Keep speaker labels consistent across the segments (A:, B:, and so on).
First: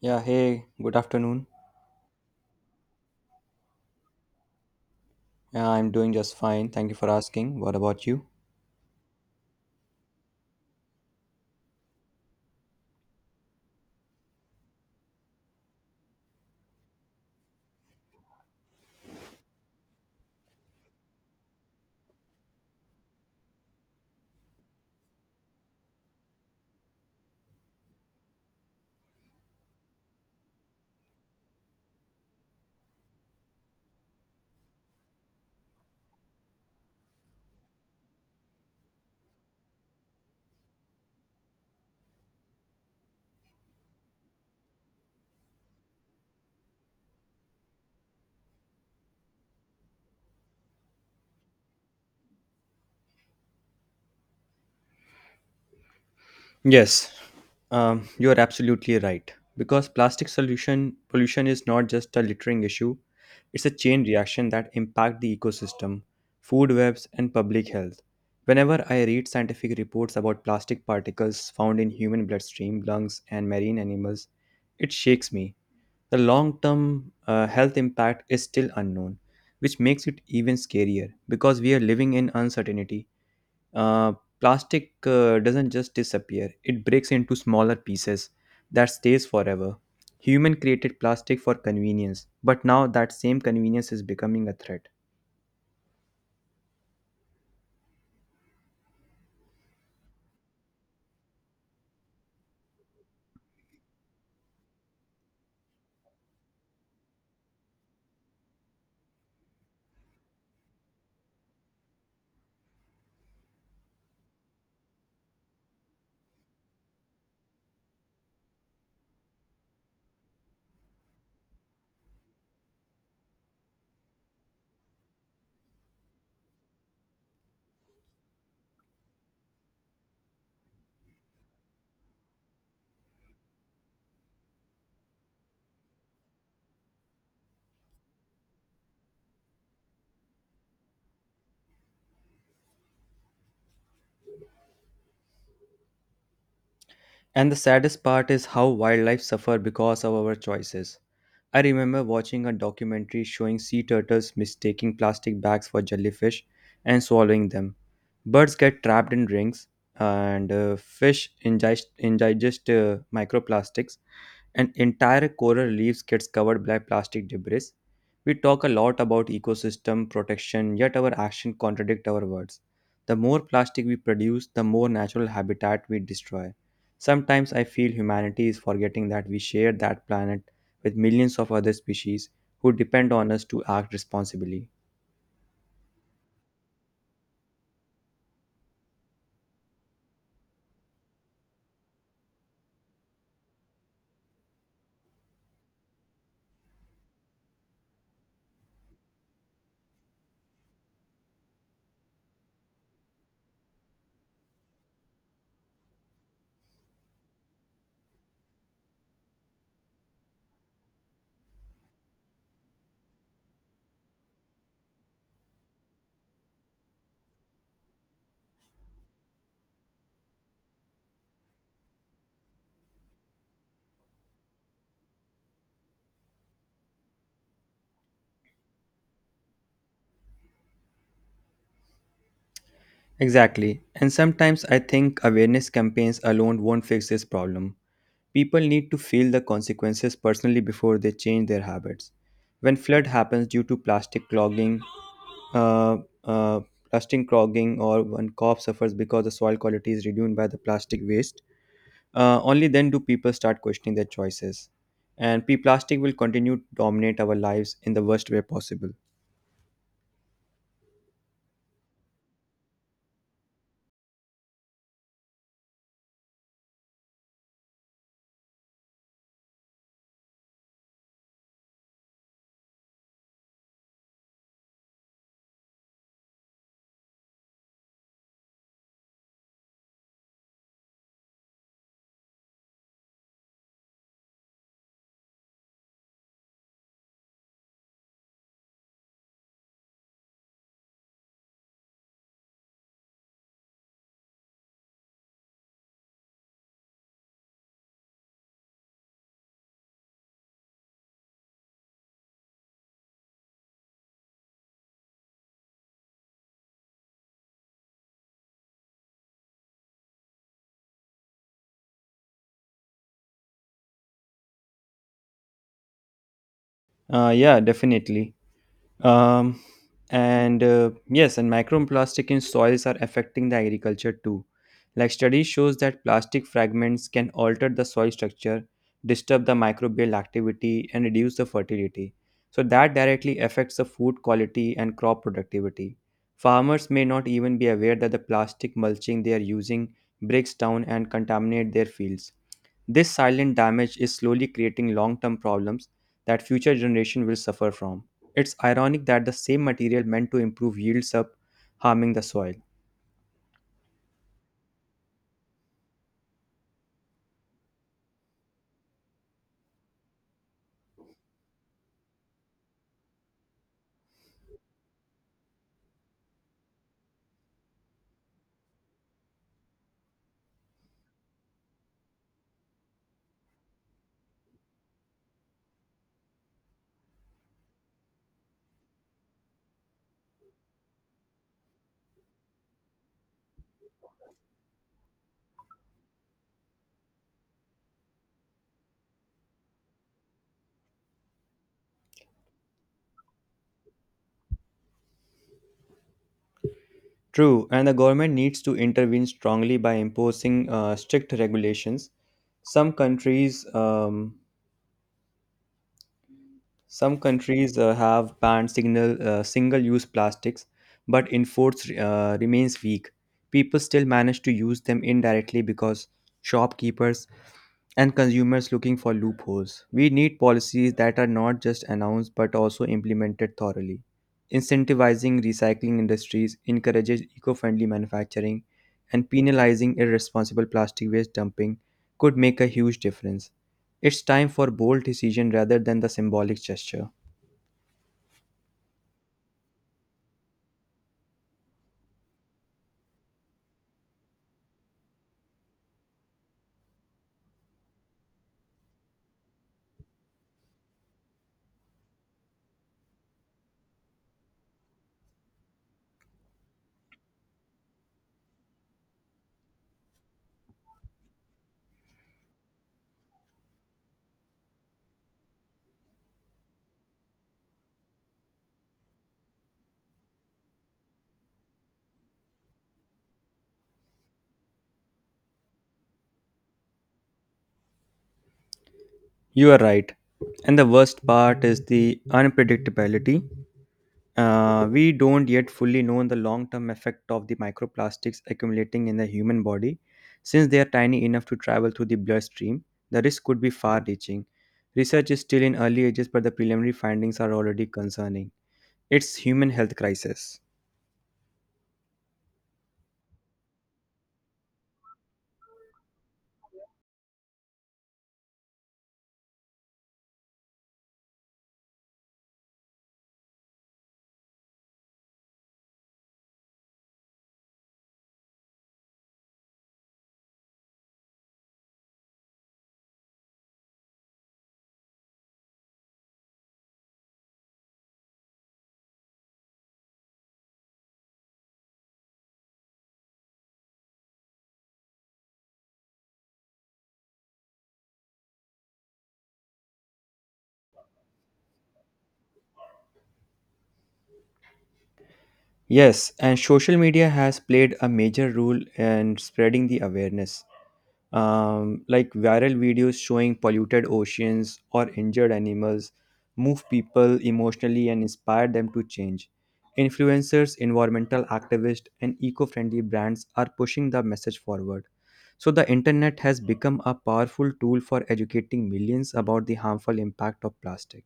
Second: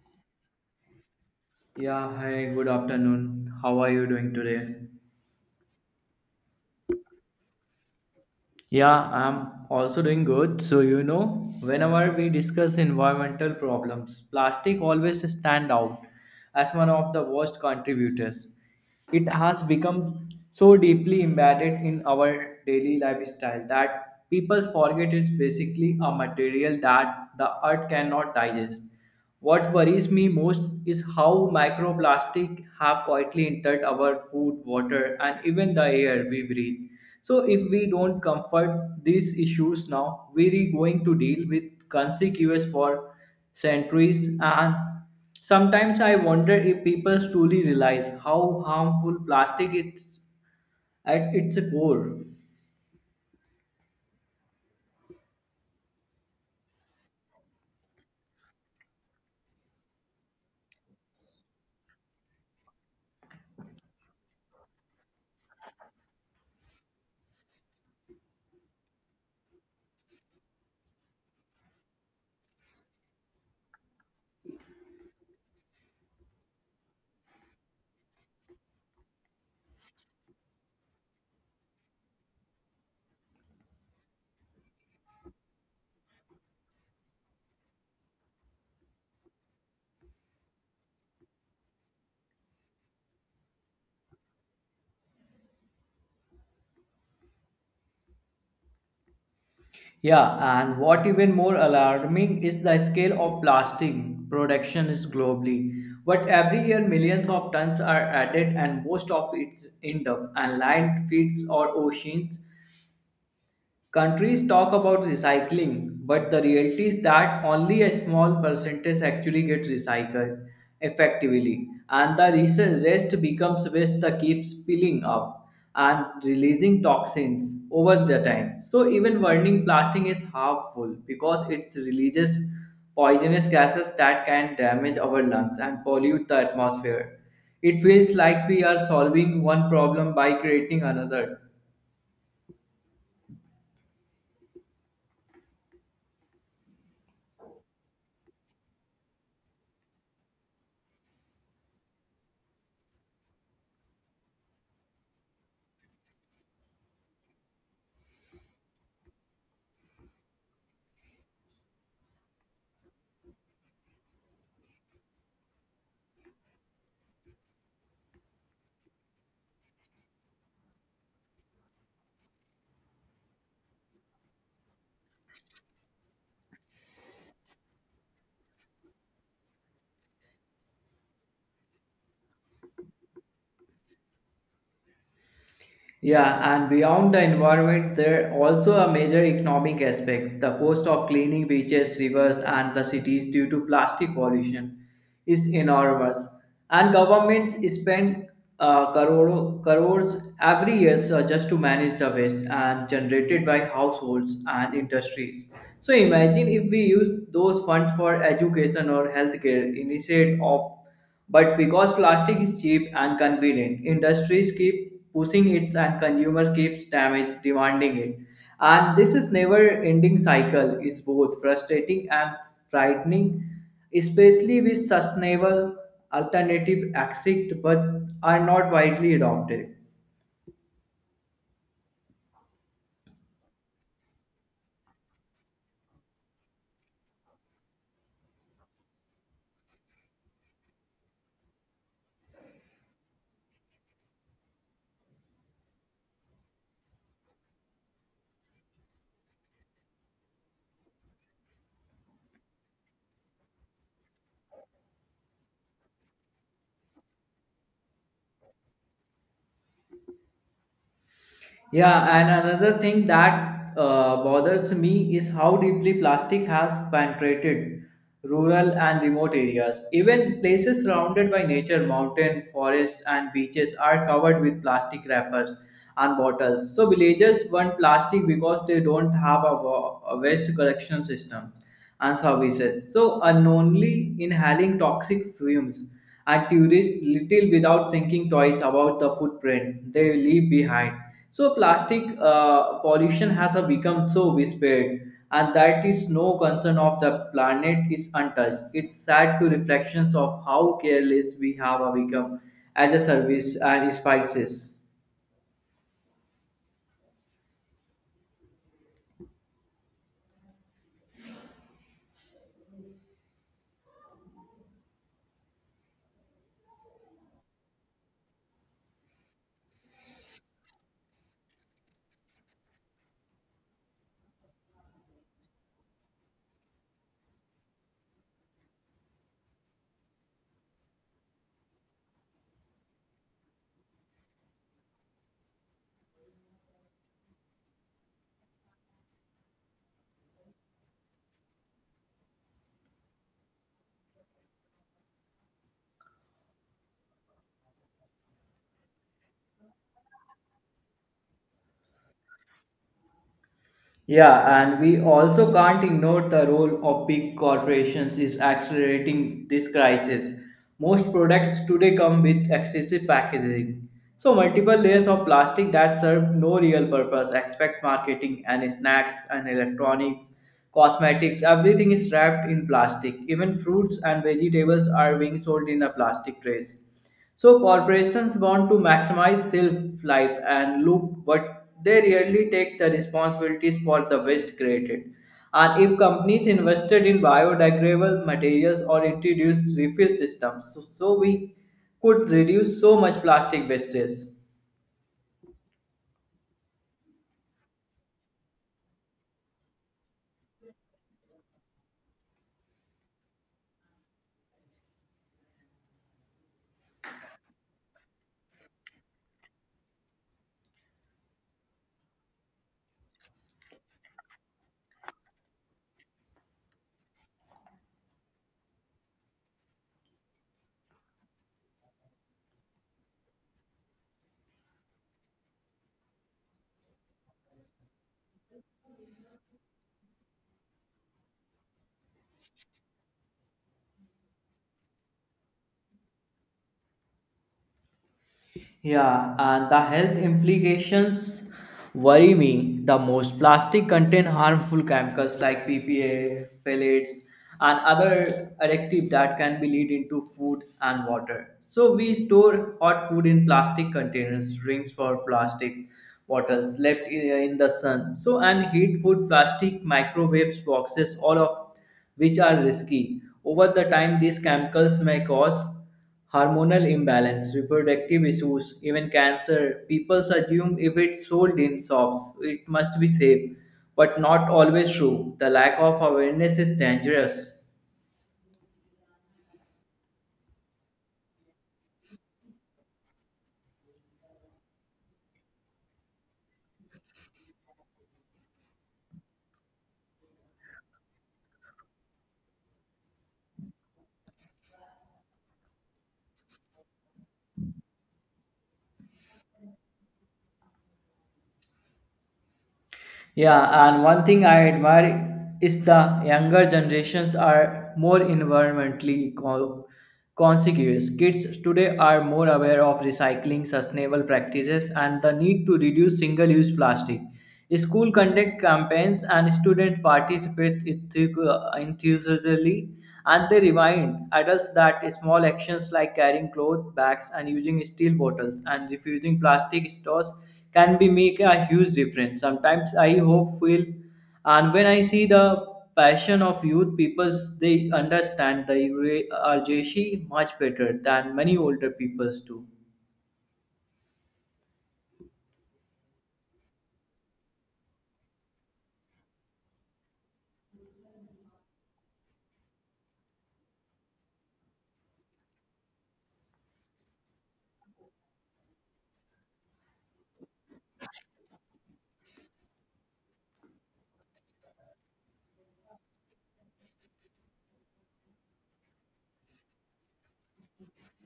A: Yeah, hey, good afternoon.
B: Yeah, hi, good afternoon. How are you doing today?
A: Yeah, I'm doing just fine. Thank you for asking. What about you?
B: Yeah, I'm also doing good. So, you know, whenever we discuss environmental problems, plastic always stand out as one of the worst contributors. It has become so deeply embedded in our daily lifestyle that people forget it's basically a material that the earth cannot digest. What worries me most is how microplastic have quietly entered our food, water, and even the air we breathe. So if we don't comfort these issues now, we're going to deal with consequences for centuries. And sometimes I wonder if people truly realize how harmful plastic is at its core.
A: Yes. You are absolutely right. Because plastic solution pollution is not just a littering issue, it's a chain reaction that impact the ecosystem, food webs, and public health. Whenever I read scientific reports about plastic particles found in human bloodstream, lungs, and marine animals, it shakes me. The long term health impact is still unknown, which makes it even scarier because we are living in uncertainty. Uh, Plastic doesn't just disappear, it breaks into smaller pieces that stays forever. Human created plastic for convenience, but now that same convenience is becoming a threat.
B: Yeah, and what even more alarming is the scale of plastic production is globally, but every year millions of tons are added and most of it's end up in landfills or oceans. Countries talk about recycling, but the reality is that only a small percentage actually gets recycled effectively, and the recent rest becomes waste that keeps piling up and releasing toxins over the time. So even burning plastic is harmful because it releases poisonous gases that can damage our lungs and pollute the atmosphere. It feels like we are solving one problem by creating another.
A: And the saddest part is how wildlife suffer because of our choices. I remember watching a documentary showing sea turtles mistaking plastic bags for jellyfish and swallowing them. Birds get trapped in rings, and fish ingest microplastics, and entire coral reefs gets covered by plastic debris. We talk a lot about ecosystem protection, yet our actions contradict our words. The more plastic we produce, the more natural habitat we destroy. Sometimes I feel humanity is forgetting that we share that planet with millions of other species who depend on us to act responsibly.
B: Yeah, and beyond the environment, there also a major economic aspect. The cost of cleaning beaches, rivers, and the cities due to plastic pollution is enormous, and governments spend crores every year just to manage the waste and generated by households and industries. So imagine if we use those funds for education or healthcare instead of, but because plastic is cheap and convenient, industries keep pushing it and consumers keeps damage demanding it. And this is never ending cycle is both frustrating and frightening, especially with sustainable alternative exist but are not widely adopted.
A: Exactly. And sometimes I think awareness campaigns alone won't fix this problem. People need to feel the consequences personally before they change their habits. When flood happens due to uh, uh, plastic clogging, or when crop suffers because the soil quality is reduced by the plastic waste, only then do people start questioning their choices. And P plastic will continue to dominate our lives in the worst way possible.
B: Yeah, and another thing that bothers me is how deeply plastic has penetrated rural and remote areas. Even places surrounded by nature, mountain, forests, and beaches are covered with plastic wrappers and bottles. So villagers want plastic because they don't have a waste collection systems and services. So unknowingly inhaling toxic fumes and tourists little without thinking twice about the footprint they leave behind. So plastic pollution has become so widespread, and that is no concern of the planet is untouched. It's sad to reflections of how careless we have become as a service and spices.
A: Yeah, definitely. Um, and Yes, and microplastic in soils are affecting the agriculture too. Like study shows that plastic fragments can alter the soil structure, disturb the microbial activity, and reduce the fertility. So that directly affects the food quality and crop productivity. Farmers may not even be aware that the plastic mulching they are using breaks down and contaminate their fields. This silent damage is slowly creating long term problems that future generations will suffer from. It's ironic that the same material meant to improve yields up harming the soil.
B: Yeah, and we also can't ignore the role of big corporations is accelerating this crisis. Most products today come with excessive packaging. So multiple layers of plastic that serve no real purpose, except marketing and snacks and electronics, cosmetics, everything is wrapped in plastic. Even fruits and vegetables are being sold in the plastic trays. So corporations want to maximize shelf life and loop, but they rarely take the responsibilities for the waste created. And if companies invested in biodegradable materials or introduced refill systems, so we could reduce so much plastic wastage.
A: True, and the government needs to intervene strongly by imposing strict regulations. Some countries um, Some countries have banned single-use plastics, but enforce remains weak. People still manage to use them indirectly because shopkeepers and consumers looking for loopholes. We need policies that are not just announced but also implemented thoroughly. Incentivizing recycling industries encourages eco-friendly manufacturing and penalizing irresponsible plastic waste dumping could make a huge difference. It's time for bold decision rather than the symbolic gesture.
B: Yeah, and the health implications worry me the most. Plastic contain harmful chemicals like PPA, phthalates, and other additives that can be lead into food and water. So we store hot food in plastic containers, drinks for plastic bottles left in the sun. So and heat food plastic microwaves boxes, all of which are risky. Over the time, these chemicals may cause hormonal imbalance, reproductive issues, even cancer. People assume if it's sold in shops, it must be safe, but not always true. The lack of awareness is dangerous.
A: You are right. And the worst part is the unpredictability. We don't yet fully know the long term effect of the microplastics accumulating in the human body. Since they are tiny enough to travel through the bloodstream, the risk could be far reaching. Research is still in early ages, but the preliminary findings are already concerning. It's human health crisis.
B: Yeah, and one thing I admire is the younger generations are more environmentally conscious. Kids today are more aware of recycling, sustainable practices, and the need to reduce single-use plastic. School conduct campaigns and students participate enthusiastically, and they remind adults that small actions like carrying cloth bags and using steel bottles and refusing plastic straws can be make a huge difference. Sometimes I hope feel and when I see the passion of youth peoples, they understand the urgency much better than many older peoples do.
A: Yes, and social media has played a major role in spreading the awareness. Like viral videos showing polluted oceans or injured animals move people emotionally and inspire them to change. Influencers, environmental activists, and eco-friendly brands are pushing the message forward. So the internet has become a powerful tool for educating millions about the harmful impact of plastic.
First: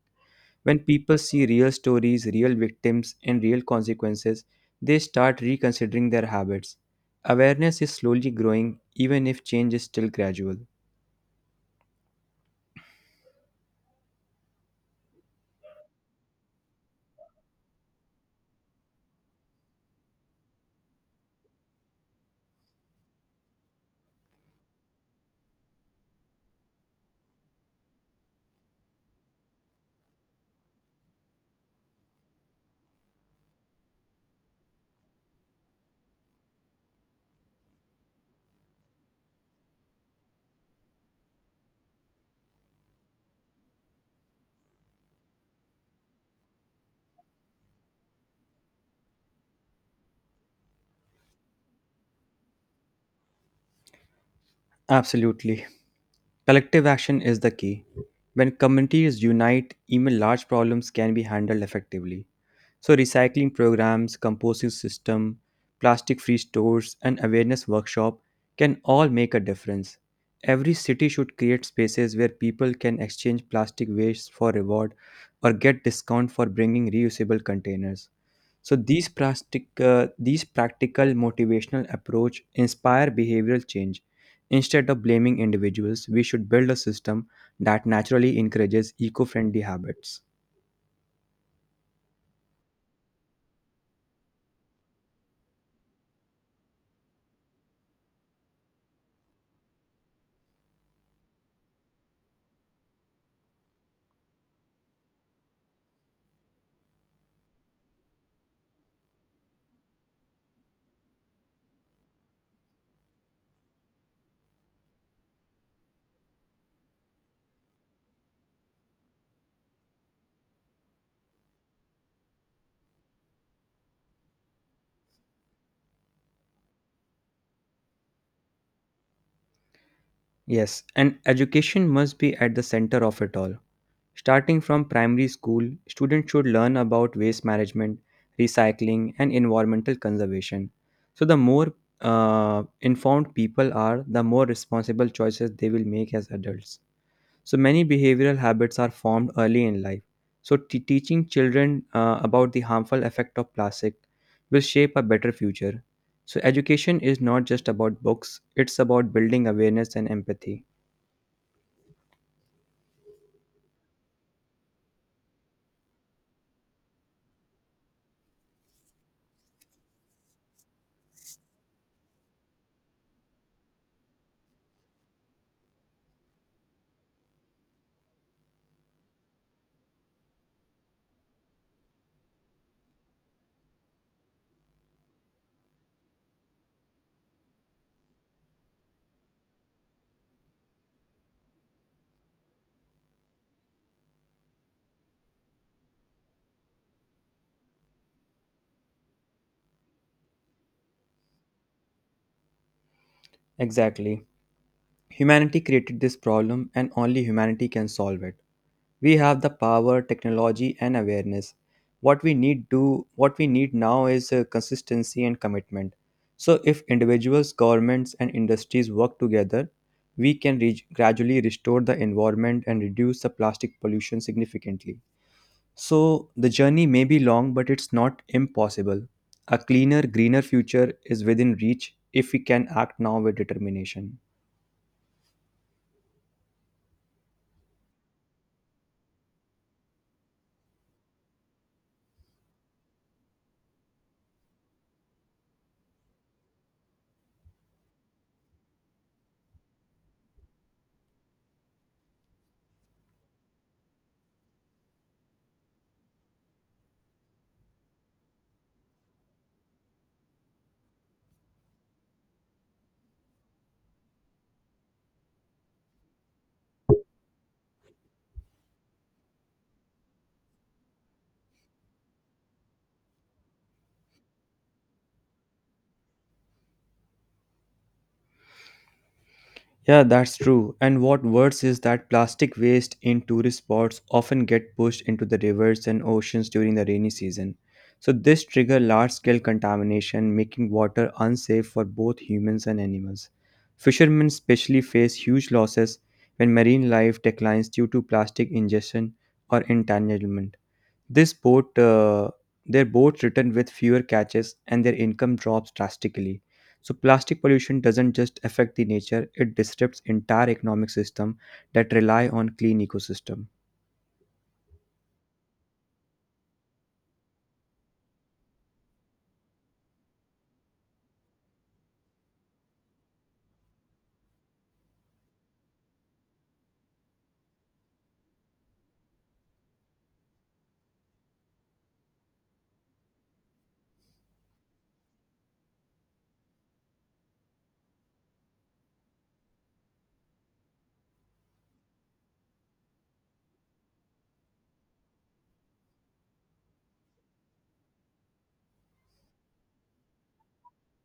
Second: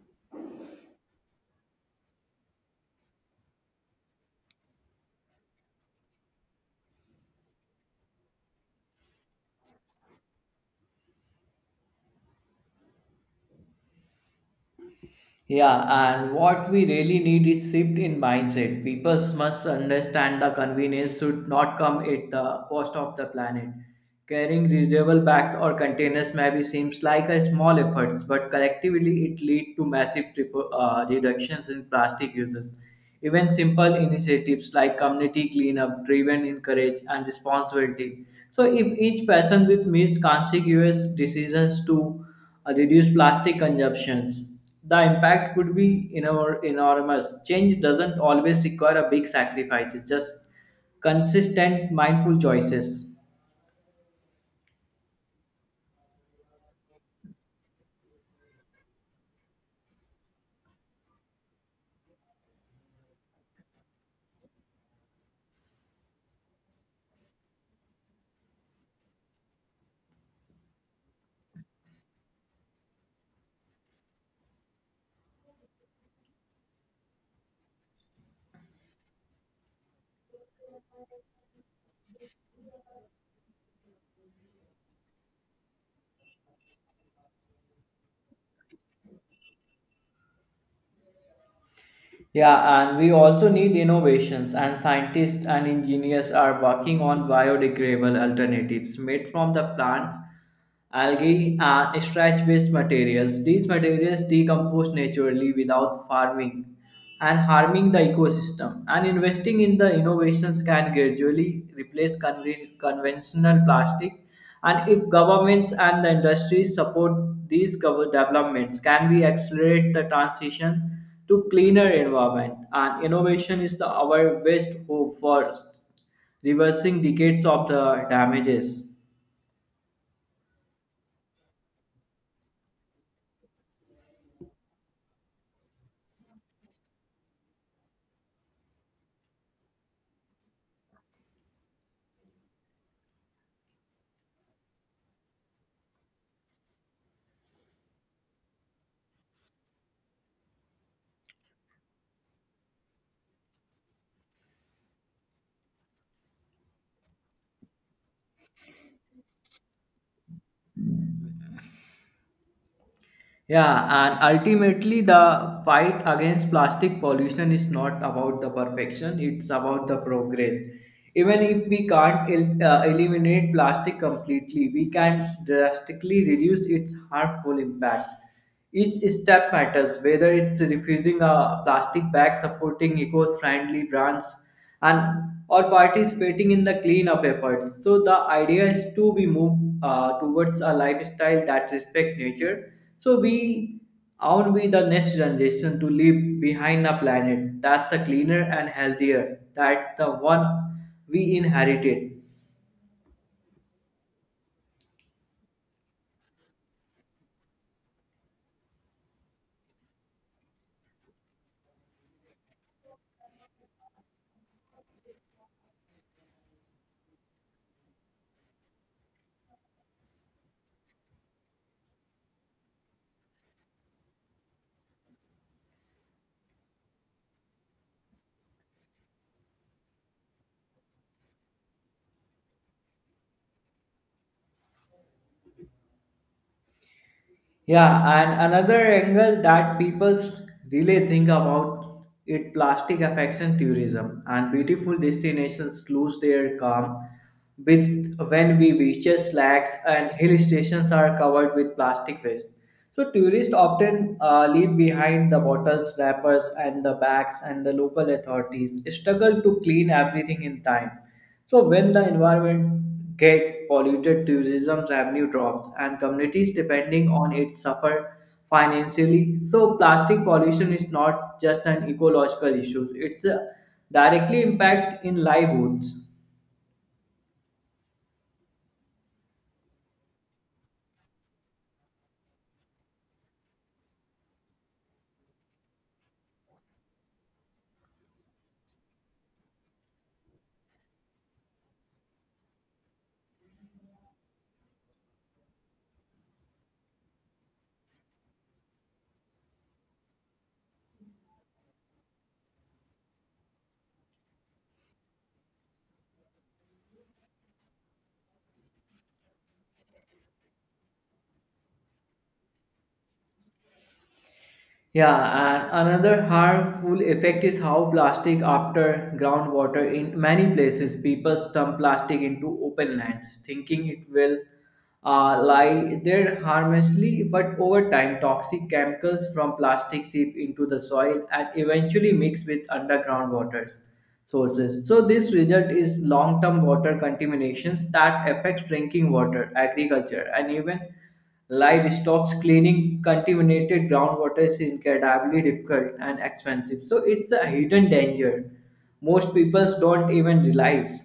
A: When people see real stories, real victims, and real consequences, they start reconsidering their habits. Awareness is slowly growing, even if change is still gradual.
B: Yeah, and what we really need is shift in mindset. People must understand the convenience should not come at the cost of the planet. Carrying reusable bags or containers maybe seems like a small effort, but collectively it leads to massive reductions in plastic uses. Even simple initiatives like community cleanup driven encourage and responsibility. So if each person with missed consequence decisions to reduce plastic consumptions, the impact could be enormous. Change doesn't always require a big sacrifice, it's just consistent, mindful choices.
A: Absolutely. Collective action is the key. When communities unite, even large problems can be handled effectively. So, recycling programs, composting system, plastic free stores, and awareness workshop can all make a difference. Every city should create spaces where people can exchange plastic waste for reward or get discount for bringing reusable containers. So these practical motivational approach inspire behavioral change. Instead of blaming individuals, we should build a system that naturally encourages eco-friendly habits.
B: Yeah, and we also need innovations, and scientists and engineers are working on biodegradable alternatives made from the plants, algae, and starch based materials. These materials decompose naturally without farming and harming the ecosystem. And investing in the innovations can gradually replace conventional plastic. And if governments and the industries support these developments, can we accelerate the transition to cleaner environment? And innovation is the our best hope for reversing decades of the damages.
A: Yes, and education must be at the center of it all. Starting from primary school, students should learn about waste management, recycling, and environmental conservation. So, the more informed people are, the more responsible choices they will make as adults. So, many behavioral habits are formed early in life. So, teaching children about the harmful effect of plastic will shape a better future. So, education is not just about books, it's about building awareness and empathy.
B: Yeah, and ultimately, the fight against plastic pollution is not about the perfection, it's about the progress. Even if we can't eliminate plastic completely, we can drastically reduce its harmful impact. Each step matters, whether it's refusing a plastic bag, supporting eco-friendly brands, and or participating in the cleanup efforts. So the idea is to be moved towards a lifestyle that respects nature. So we own we the next generation to leave behind a planet that's the cleaner and healthier that the one we inherited.
A: Exactly. Humanity created this problem and only humanity can solve it. We have the power, technology and awareness. What we need now is consistency and commitment. So if individuals, governments and industries work together, we can reach, gradually restore the environment and reduce the plastic pollution significantly. So the journey may be long but it's not impossible. A cleaner, greener future is within reach if we can act now with determination.
B: Yeah, and another angle that people really think about it, plastic affection tourism and beautiful destinations lose their calm with when we beaches, lakes, and hill stations are covered with plastic waste. So tourists often leave behind the bottles, wrappers, and the bags, and the local authorities struggle to clean everything in time. So when the environment get polluted, tourism's revenue drops and communities depending on it suffer financially. So plastic pollution is not just an ecological issue; it's a directly impact in livelihoods.
A: Yeah, that's true. And what worse is that plastic waste in tourist spots often get pushed into the rivers and oceans during the rainy season. So this trigger large-scale contamination, making water unsafe for both humans and animals. Fishermen especially face huge losses when marine life declines due to plastic ingestion or entanglement. This boat, uh, their boats return with fewer catches, and their income drops drastically. So plastic pollution doesn't just affect the nature; it disrupts entire economic system that rely on clean ecosystem.
B: Yeah, and another harmful effect is how plastic after groundwater. In many places people dump plastic into open lands thinking it will lie there harmlessly, but over time toxic chemicals from plastic seep into the soil and eventually mix with underground water sources. So this result is long-term water contaminations that affects drinking water, agriculture, and even livestock. Cleaning contaminated groundwater is incredibly difficult and expensive, so it's a hidden danger most people don't even realize.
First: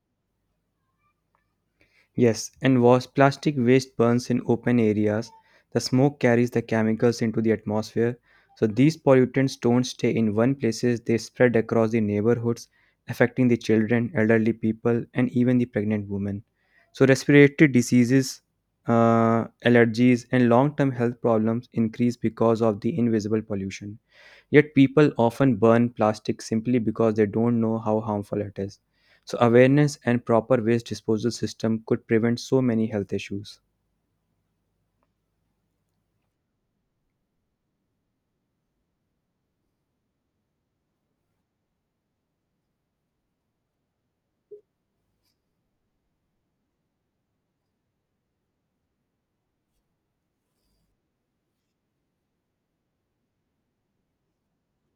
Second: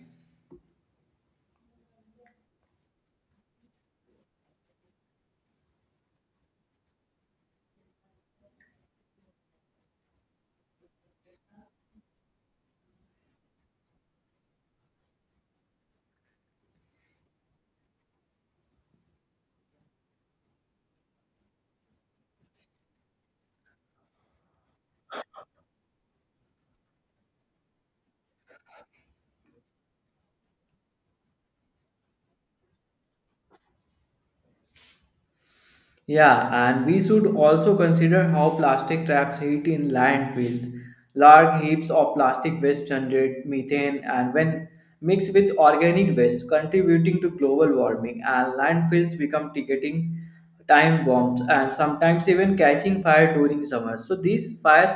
A: Yes, and was plastic waste burns in open areas, the smoke carries the chemicals into the atmosphere. So these pollutants don't stay in one places, they spread across the neighborhoods, affecting the children, elderly people, and even the pregnant women. So respiratory diseases, allergies, and long-term health problems increase because of the invisible pollution. Yet people often burn plastic simply because they don't know how harmful it is. So awareness and proper waste disposal system could prevent so many health issues.
B: Yeah, and we should also consider how plastic traps heat in landfills. Large heaps of plastic waste generate methane and when mixed with organic waste contributing to global warming, and landfills become ticking time bombs and sometimes even catching fire during summer. So these fires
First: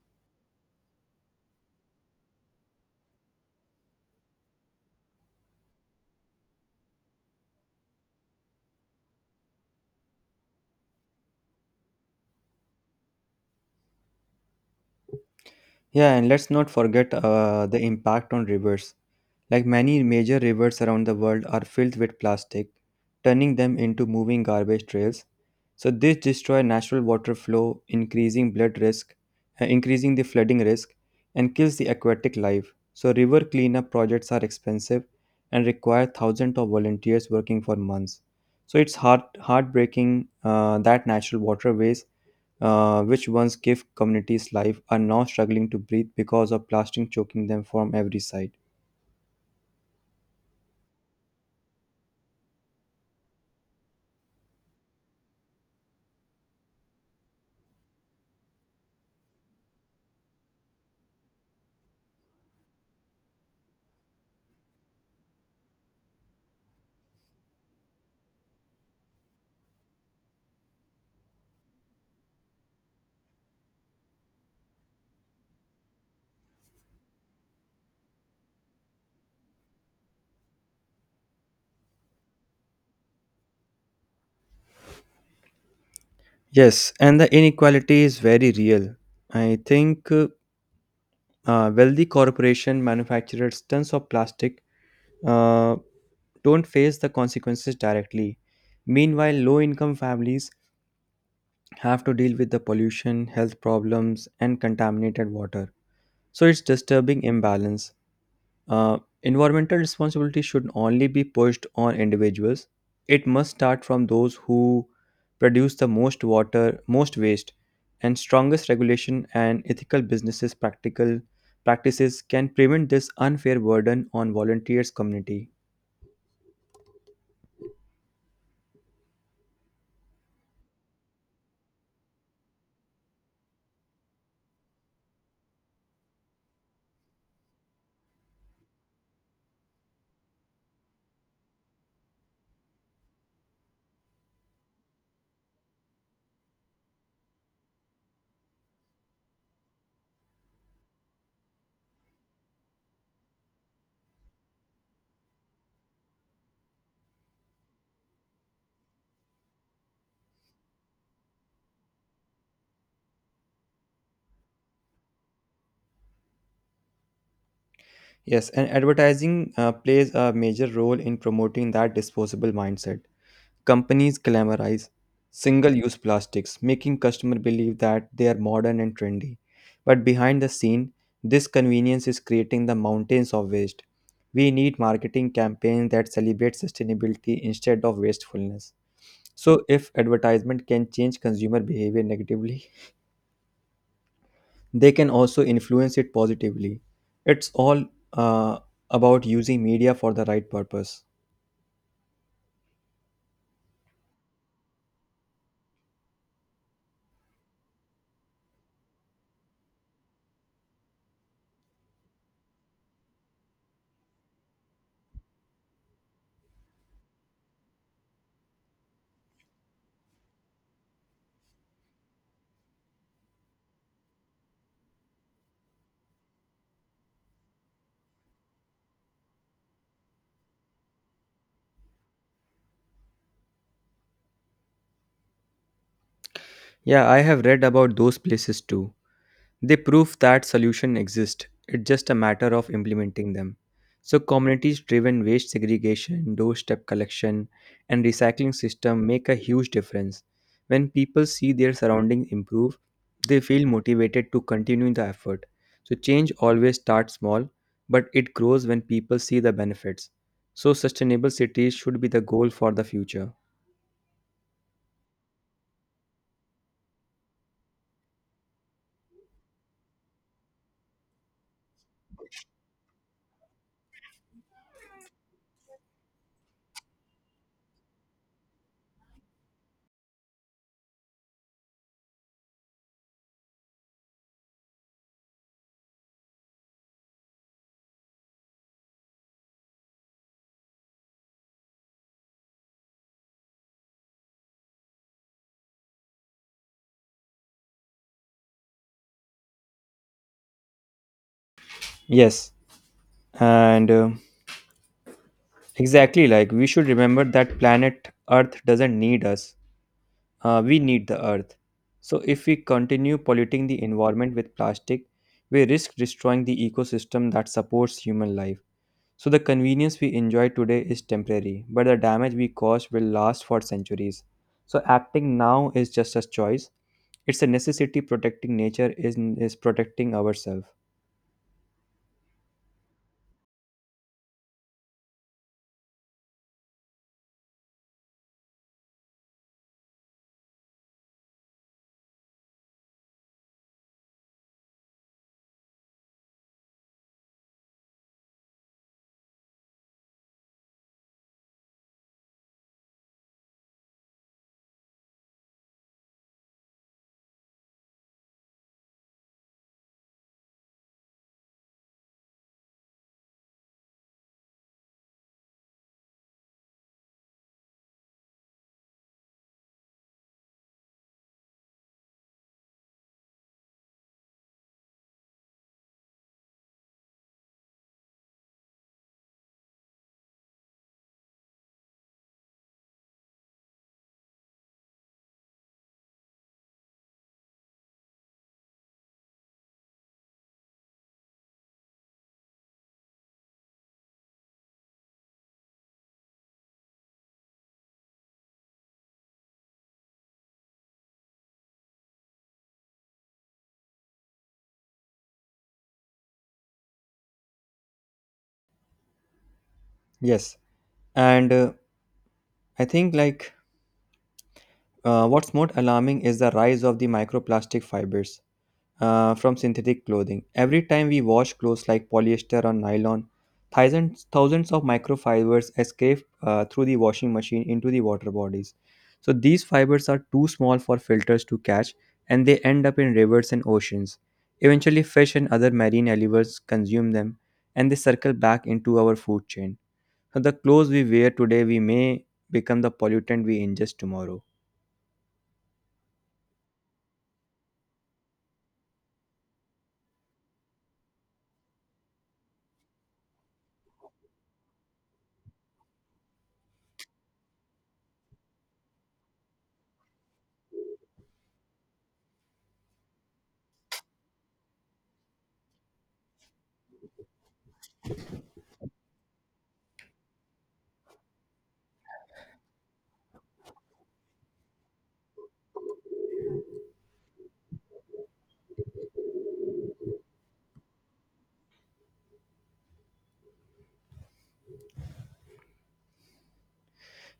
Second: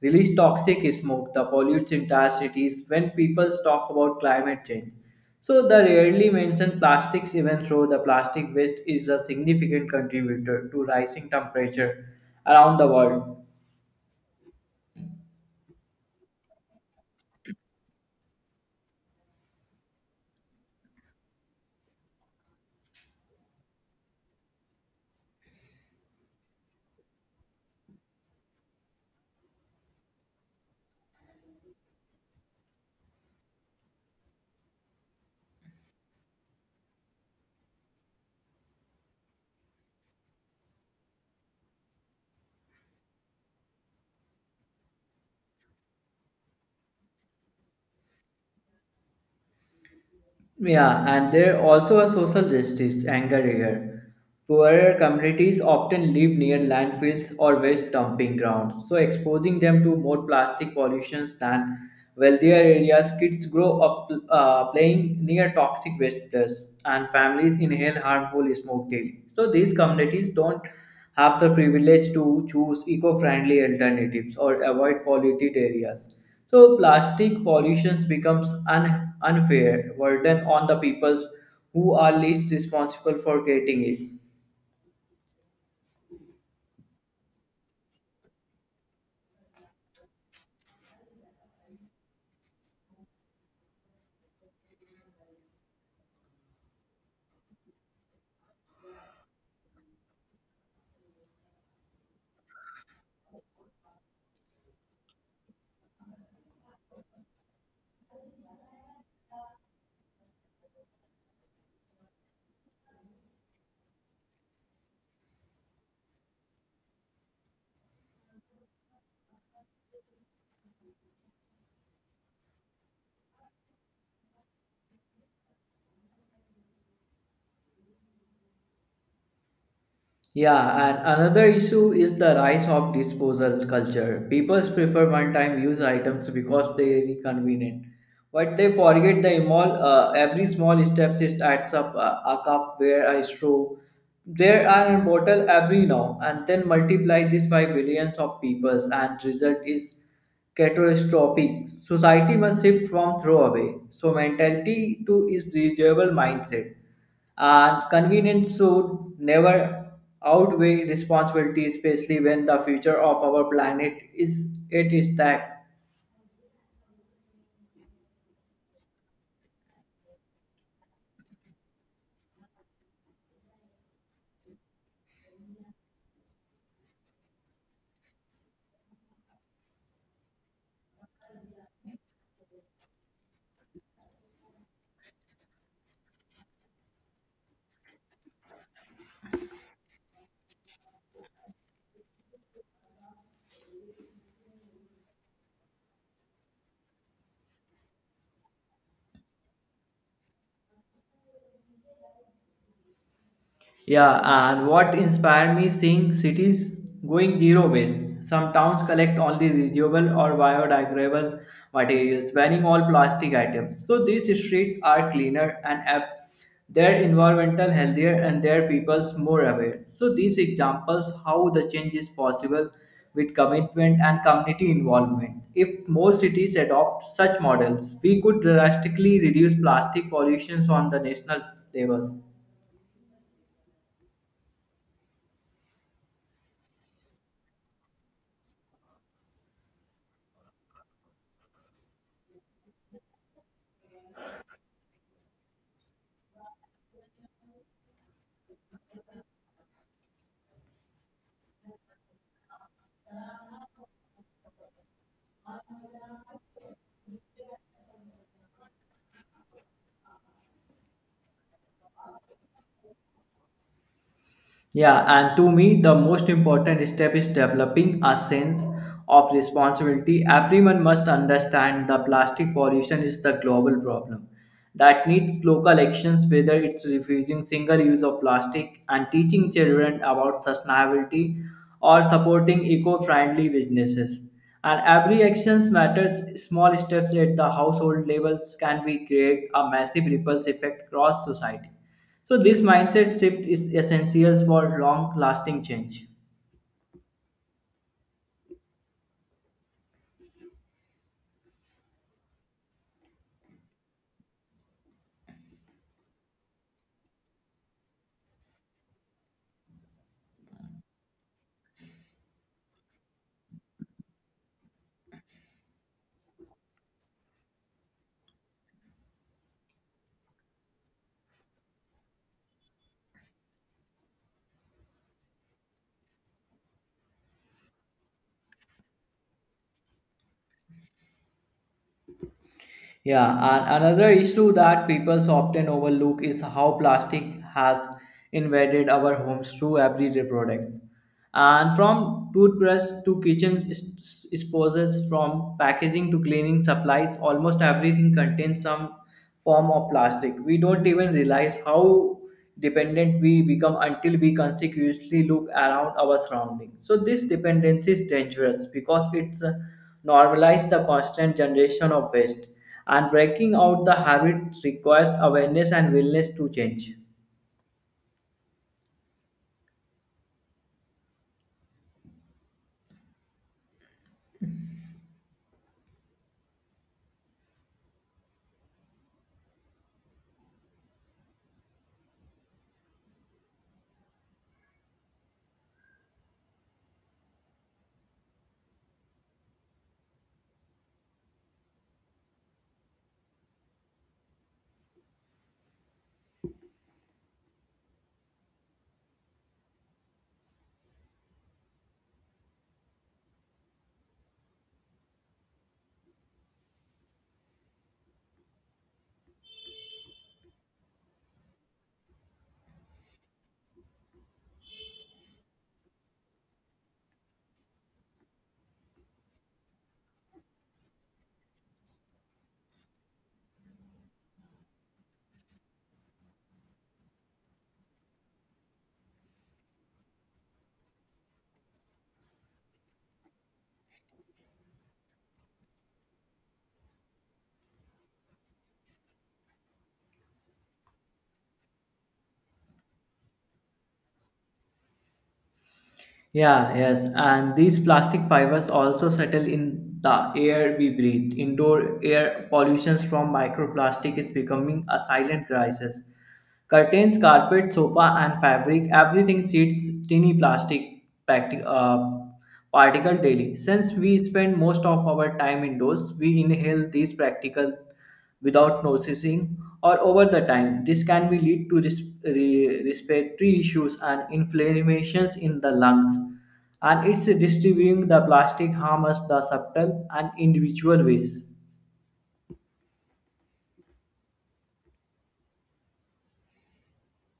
B: release toxic smoke that pollutes entire cities when people talk about climate change. So the rarely mentioned plastics, even though the plastic waste is a significant contributor to rising temperature around the world.
A: Yeah, and let's not forget the impact on rivers. Like many major rivers around the world are filled with plastic, turning them into moving garbage trails. So this destroys natural water flow, increasing the flooding risk, and kills the aquatic life. So river cleanup projects are expensive and require thousands of volunteers working for months. So it's heartbreaking that natural waterways, which once gave communities life, are now struggling to breathe because of plastic choking them from every side.
B: Yeah, and there also a social justice anger here. Poorer communities often live near landfills or waste dumping grounds, so exposing them to more plastic pollution than wealthier areas. Kids grow up playing near toxic waste places, and families inhale harmful smoke daily. So these communities don't have the privilege to choose eco-friendly alternatives or avoid polluted areas. So plastic pollution becomes an unfair burden on the peoples who are least responsible for creating it.
A: Yes, and the inequality is very real. I think Wealthy corporation manufacturers tons of plastic uh, don't face the consequences directly. Meanwhile, low income families have to deal with the pollution, health problems, and contaminated water. So it's disturbing imbalance. Environmental responsibility should only be pushed on individuals. It must start from those who produce the most water, most waste, and strongest regulation and ethical businesses practical practices can prevent this unfair burden on volunteers community.
B: Yeah, and another issue is the rise of disposal culture. People prefer one-time use items because they are convenient, but they forget the small, every small step is adds up. A cup where I straw, there are a bottle every now, and then multiply this by billions of people, and result is catastrophic. Society must shift from throwaway so mentality to its reusable mindset. And convenience should never outweigh responsibility, especially when the future of our planet is at stake.
A: Yes, and advertising plays a major role in promoting that disposable mindset. Companies glamorize single use plastics, making customers believe that they are modern and trendy. But behind the scene, this convenience is creating the mountains of waste. We need marketing campaigns that celebrate sustainability instead of wastefulness. So, if advertisement can change consumer behavior negatively, they can also influence it positively. It's all uh, about using media for the right purpose.
B: Yeah, and what inspired me seeing cities going zero waste. Some towns collect only reusable or biodegradable materials, banning all plastic items. So these streets are cleaner and their environmental healthier and their peoples more aware. So these examples how the change is possible with commitment and community involvement. If more cities adopt such models, we could drastically reduce plastic pollutions on the national level.
A: Yeah, I have read about those places too. They prove that solutions exist. It's just a matter of implementing them. So communities driven waste segregation, doorstep collection and recycling system make a huge difference. When people see their surroundings improve, they feel motivated to continue the effort. So change always starts small, but it grows when people see the benefits. So sustainable cities should be the goal for the future.
B: Yeah, and to me, the most important step is developing a sense of responsibility. Everyone must understand that plastic pollution is the global problem that needs local actions, whether it's refusing single use of plastic and teaching children about sustainability or supporting eco friendly businesses. And every action matters. Small steps at the household levels can be create a massive ripples effect across society. So this mindset shift is essential for long-lasting change.
A: Yes, and Exactly, like we should remember that planet Earth doesn't need us, we need the earth. So, if we continue polluting the environment with plastic, we risk destroying the ecosystem that supports human life. So, the convenience we enjoy today is temporary, but the damage we cause will last for centuries. So, acting now is just a choice, it's a necessity. Protecting nature is protecting ourselves.
B: Yeah, and another issue that people often overlook is how plastic has invaded our homes through everyday products. And from toothbrush to kitchen disposals, from packaging to cleaning supplies, almost everything contains some form of plastic. We don't even realize how dependent we become until we consequently look around our surroundings. So this dependency is dangerous because it's normalized the constant generation of waste, and breaking out the habit requires awareness and willingness to change.
A: Yes. And I think, like, What's more alarming is the rise of the microplastic fibers from synthetic clothing. Every time we wash clothes like polyester or nylon, thousands of microfibers escape through the washing machine into the water bodies. So these fibers are too small for filters to catch and they end up in rivers and oceans. Eventually, fish and other marine animals consume them and they circle back into our food chain. So the clothes we wear today, we may become the pollutant we ingest tomorrow.
B: Yeah, yes. And these plastic fibers also settle in the air we breathe. Indoor air pollution from microplastic is becoming a silent crisis. Curtains, carpet, sofa, and fabric, everything seeds tiny plastic practi- uh, particle daily. Since we spend most of our time indoors, we inhale these practical without noticing or over the time. This can be lead to respiratory issues and inflammations in the lungs. And it's distributing the plastic harms the subtle and individual ways.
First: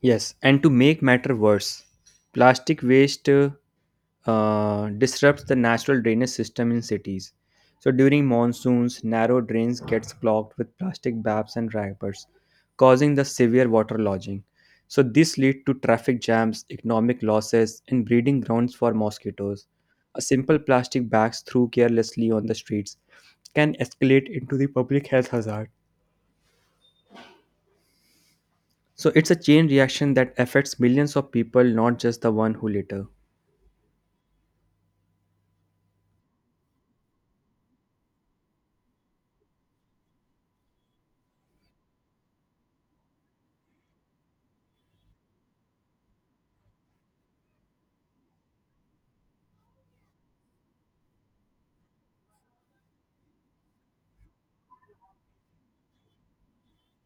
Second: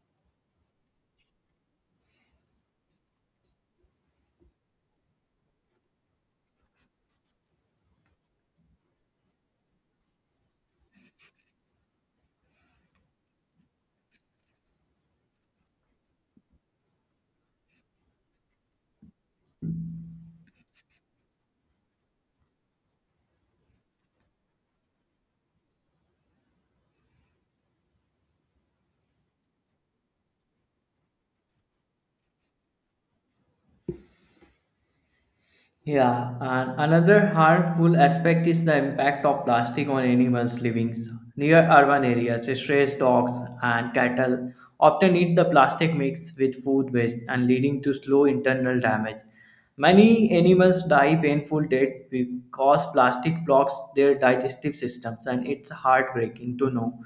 A: Yes, and to make matter worse, plastic waste disrupts the natural drainage system in cities. So during monsoons, narrow drains gets clogged with plastic bags and wrappers, causing the severe water lodging. So this lead to traffic jams, economic losses, and breeding grounds for mosquitoes. A simple plastic bags thrown carelessly on the streets can escalate into the public health hazard. So it's a chain reaction that affects millions of people, not just the one who litter.
B: Yeah, and another harmful aspect is the impact of plastic on animals living near urban areas. Stray dogs and cattle often eat the plastic mix with food waste and leading to slow internal damage. Many animals die painful death because plastic blocks their digestive systems, and it's heartbreaking to know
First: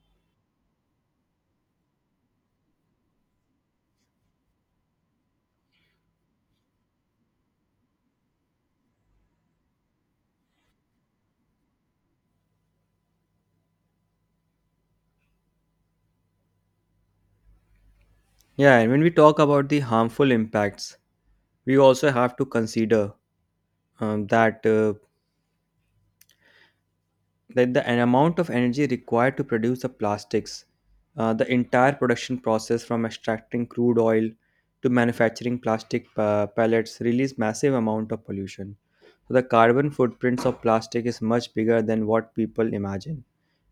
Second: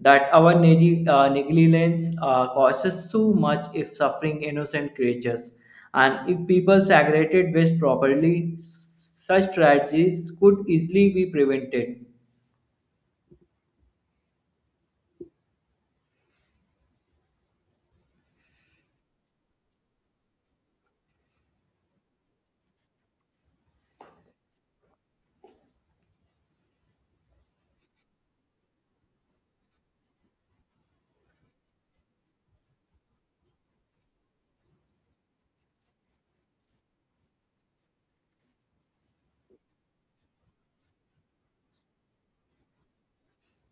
B: that our negligence causes so much if suffering innocent creatures. And if people segregated waste properly, such tragedies could easily be prevented.
A: Yeah, and when we talk about the harmful impacts, we also have to consider um, that uh, that the an amount of energy required to produce the plastics, the entire production process from extracting crude oil to manufacturing plastic pellets release massive amount of pollution. So the carbon footprints of plastic is much bigger than what people imagine.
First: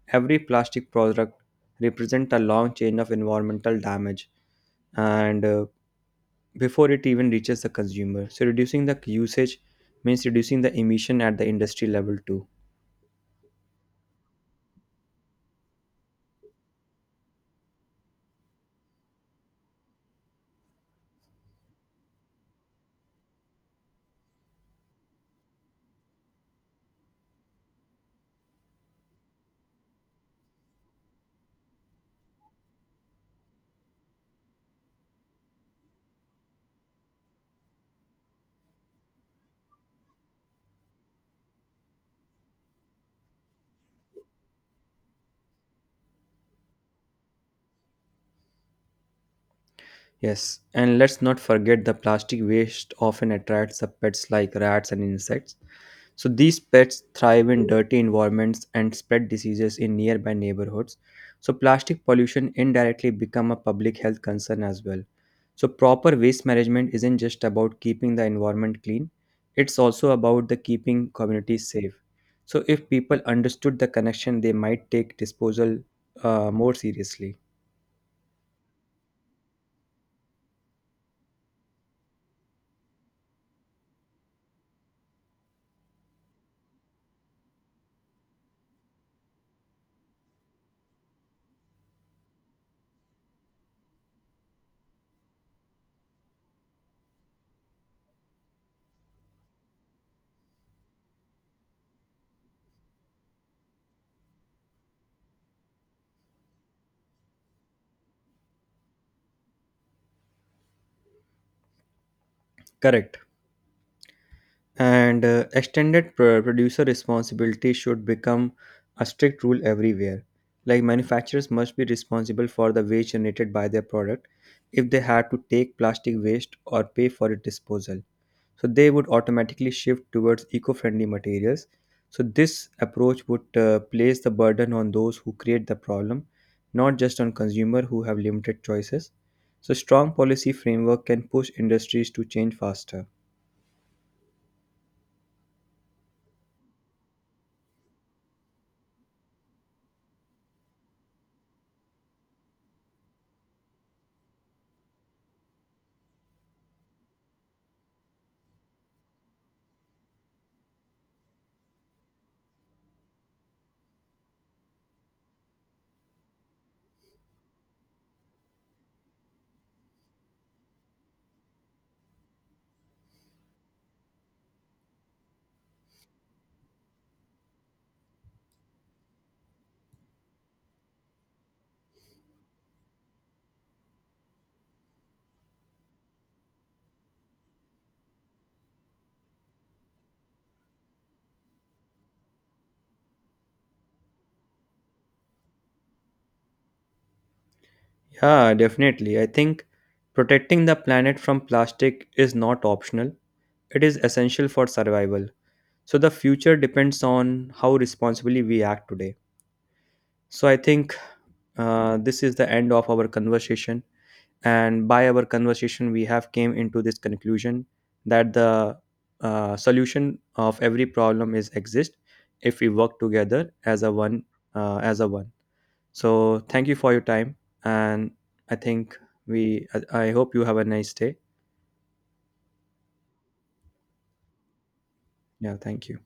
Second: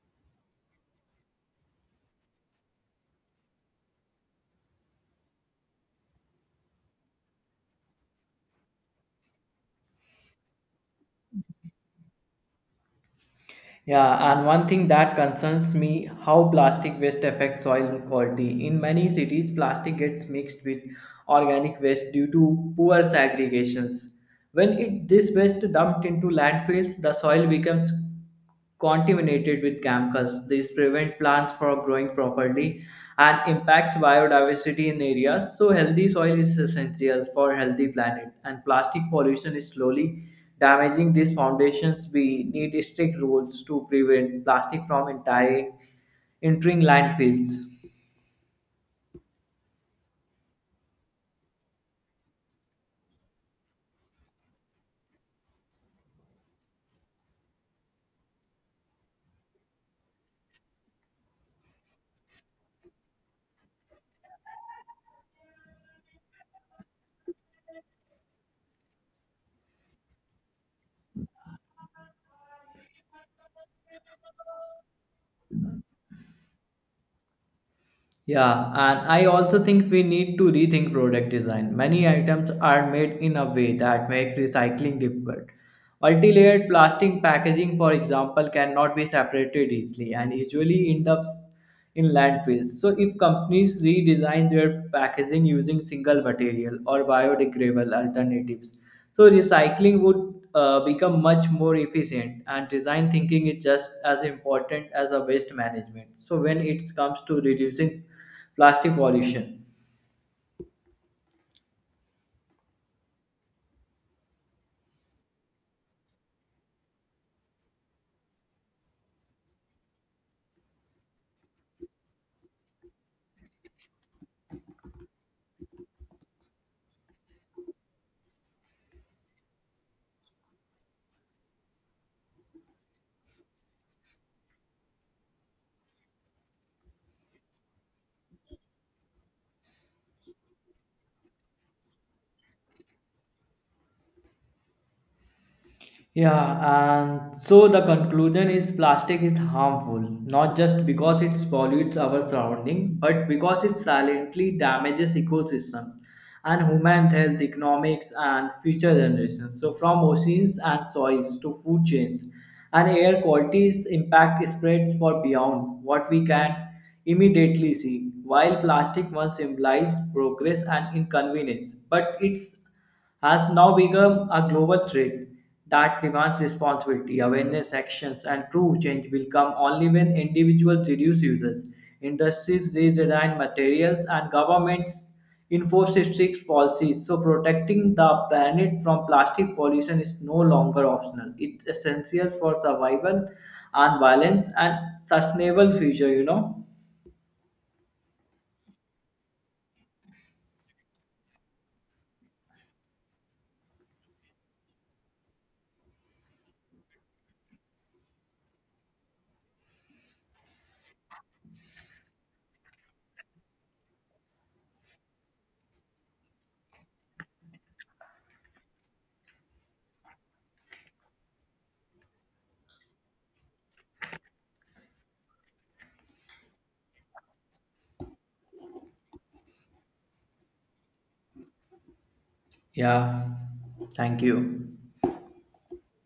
A: Every plastic product represents a long chain of environmental damage and before it even reaches the consumer. So reducing the usage means reducing the emission at the industry level too.
B: Yeah, and one thing that concerns me how plastic waste affects soil quality. In many cities, plastic gets mixed with organic waste due to poor segregations. When it this waste dumped into landfills, the soil becomes contaminated with chemicals. This prevent plants from growing properly and impacts biodiversity in areas. So healthy soil is essential for healthy planet, and plastic pollution is slowly damaging these foundations. We need strict rules to prevent plastic from entering landfills.
A: Yes, and let's not forget the plastic waste often attracts the pets like rats and insects. So these pets thrive in dirty environments and spread diseases in nearby neighborhoods. So plastic pollution indirectly become a public health concern as well. So proper waste management isn't just about keeping the environment clean, it's also about the keeping communities safe. So if people understood the connection, they might take disposal more seriously.
B: Yeah, and I also think we need to rethink product design. Many items are made in a way that makes recycling difficult. Multi-layered plastic packaging, for example, cannot be separated easily and usually end up in landfills. So if companies redesign their packaging using single material or biodegradable alternatives, so recycling would become much more efficient, and design thinking is just as important as a waste management. So when it comes to reducing plastic pollution,
A: Correct. And producer responsibility should become a strict rule everywhere, like manufacturers must be responsible for the waste generated by their product. If they had to take plastic waste or pay for its disposal, so they would automatically shift towards eco-friendly materials. So this approach would place the burden on those who create the problem, not just on consumer who have limited choices. So strong policy framework can push industries to change faster.
B: yeah, and so the conclusion is plastic is harmful, not just because it pollutes our surrounding, but because it silently damages ecosystems and human health, economics, and future generations. So, from oceans and soils to food chains and air quality's impact spreads far beyond what we can immediately see. While plastic once symbolized progress and inconvenience, but its has now become a global threat that demands responsibility, awareness, actions, and true change will come only when individuals reduce uses, industries redesign materials, and governments enforce strict policies. So, protecting the planet from plastic pollution is no longer optional. It's essential for survival and balance and sustainable future, you know.
A: Yeah, definitely. I think protecting the planet from plastic is not optional, it is essential for survival. So, the future depends on how responsibly we act today. So, I think this is the end of our conversation. And by our conversation, we have came into this conclusion that the solution of every problem is exist if we work together as a one, as a one. So thank you for your time, and I think we. I hope you have a nice day.
B: Yeah. Thank you.
A: Yeah, thank you.